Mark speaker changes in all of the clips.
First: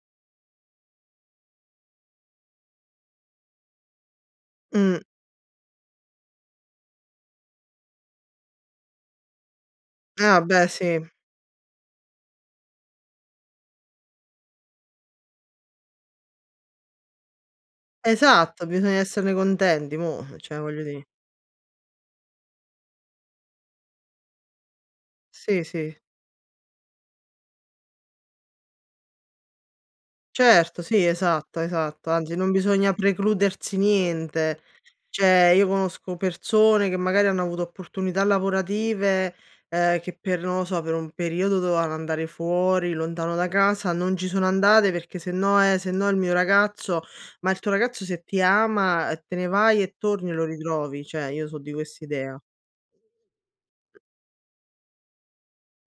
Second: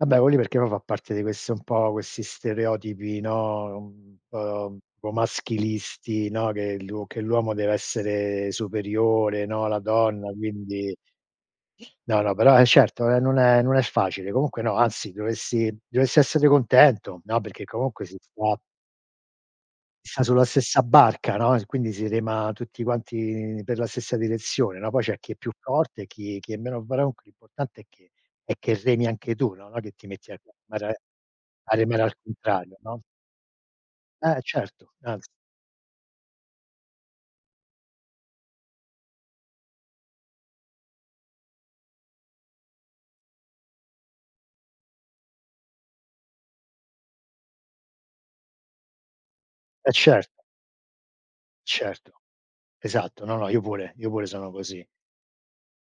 Speaker 1: Vabbè, que lì perché poi fa parte di questo un po' questi stereotipi, no, un po' un
Speaker 2: Mh.
Speaker 1: po' maschilisti, no, che l'uo che l'uomo deve essere superiore, no, la donna,
Speaker 2: Ah, beh
Speaker 1: quindi
Speaker 2: sì.
Speaker 1: No, no, però, eh certo non è non è non è facile. Comunque no, anzi dovessi dovessi essere contento. No, perché comunque si sta
Speaker 2: Esatto, bisogna esserne contenti,
Speaker 1: si sta
Speaker 2: mo', eh,
Speaker 1: sulla
Speaker 2: cioè
Speaker 1: stessa
Speaker 2: voglio di
Speaker 1: barca, no, s e quindi si rema tutti quanti per la stessa direzione, no? Poi c'è chi è più
Speaker 2: Sì, sì.
Speaker 1: forte, chi chi è meno bravo. Comunque l'importante è che è che remi anche tu, no? No, che ti metti a
Speaker 2: Certo,
Speaker 1: remare
Speaker 2: sì, esatto,
Speaker 1: a remare
Speaker 2: esatto.
Speaker 1: al
Speaker 2: Anzi, non
Speaker 1: contrario,
Speaker 2: bisogna
Speaker 1: no?
Speaker 2: precludersi
Speaker 1: Eh
Speaker 2: niente.
Speaker 1: certo, anzi
Speaker 2: Cioè, io conosco persone che magari hanno avuto opportunità lavorative, uhm, che per non lo so, per un periodo dovevano andare fuori lontano da casa, non ci sono andate perché sennò eh sennò il mio ragazzo ma il tuo ragazzo se ti ama te ne vai
Speaker 1: Eh
Speaker 2: e torni e
Speaker 1: certo.
Speaker 2: lo ritrovi. Cioè io so di
Speaker 1: Certo.
Speaker 2: quest'idea.
Speaker 1: Esatto. No, no io pure io pure sono così.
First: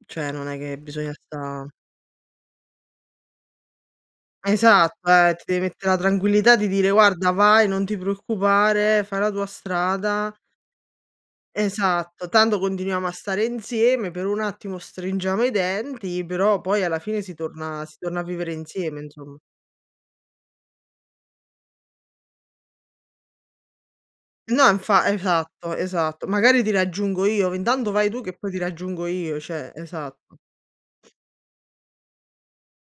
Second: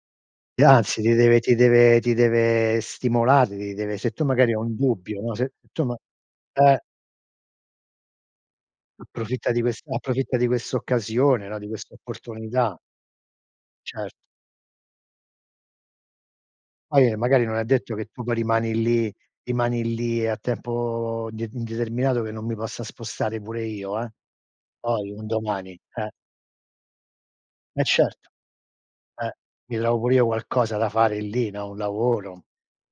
Speaker 2: Cioè non è
Speaker 1: E
Speaker 2: che
Speaker 1: anzi ti
Speaker 2: bisogna
Speaker 1: deve ti
Speaker 2: sta
Speaker 1: deve ti deve stimolare, ti deve se tu magari hai un
Speaker 2: Esatto,
Speaker 1: dubbio, no,
Speaker 2: ehm, ti
Speaker 1: se
Speaker 2: deve
Speaker 1: tu
Speaker 2: mettere
Speaker 1: ma
Speaker 2: la tranquillità di
Speaker 1: eh.
Speaker 2: dire guarda vai, non ti preoccupare, fai la tua
Speaker 1: Approfitta di questa
Speaker 2: strada
Speaker 1: approfitta di questa occasione, no, di questa
Speaker 2: Esatto, tanto
Speaker 1: opportunità.
Speaker 2: continuiamo a stare
Speaker 1: Certo.
Speaker 2: insieme, per un attimo stringiamo i denti, però poi alla
Speaker 1: Poi, ehm,
Speaker 2: fine si
Speaker 1: magari non è
Speaker 2: torna
Speaker 1: detto
Speaker 2: si
Speaker 1: che
Speaker 2: torna
Speaker 1: tu
Speaker 2: a
Speaker 1: poi
Speaker 2: vivere
Speaker 1: rimani
Speaker 2: insieme
Speaker 1: lì
Speaker 2: insom
Speaker 1: rimani lì a tempo, uhm, de indeterminato che non mi possa spostare pure io, eh,
Speaker 2: No, infa
Speaker 1: poi un
Speaker 2: esatto,
Speaker 1: domani, eh.
Speaker 2: esatto. Magari ti raggiungo io,
Speaker 1: Eh
Speaker 2: intanto vai tu
Speaker 1: certo.
Speaker 2: che poi ti raggiungo
Speaker 1: Eh,
Speaker 2: io, cioè
Speaker 1: mi trovo pure io
Speaker 2: esatto.
Speaker 1: qualcosa da fare lì, no, un lavoro.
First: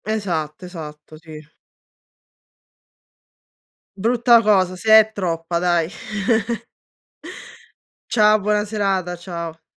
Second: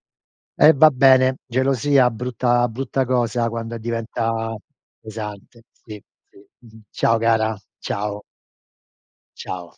Speaker 2: Esatto,
Speaker 1: Eh va
Speaker 2: esatto,
Speaker 1: bene,
Speaker 2: sì.
Speaker 1: gelosia, brutta brutta cosa quando e
Speaker 2: Brutta
Speaker 1: diventa
Speaker 2: cosa, se è troppa
Speaker 1: pesante.
Speaker 2: dai.
Speaker 1: Sì, sì. Ciao cara, ciao.
Speaker 2: Ciao, buona serata, ciao.
Speaker 1: Ciao.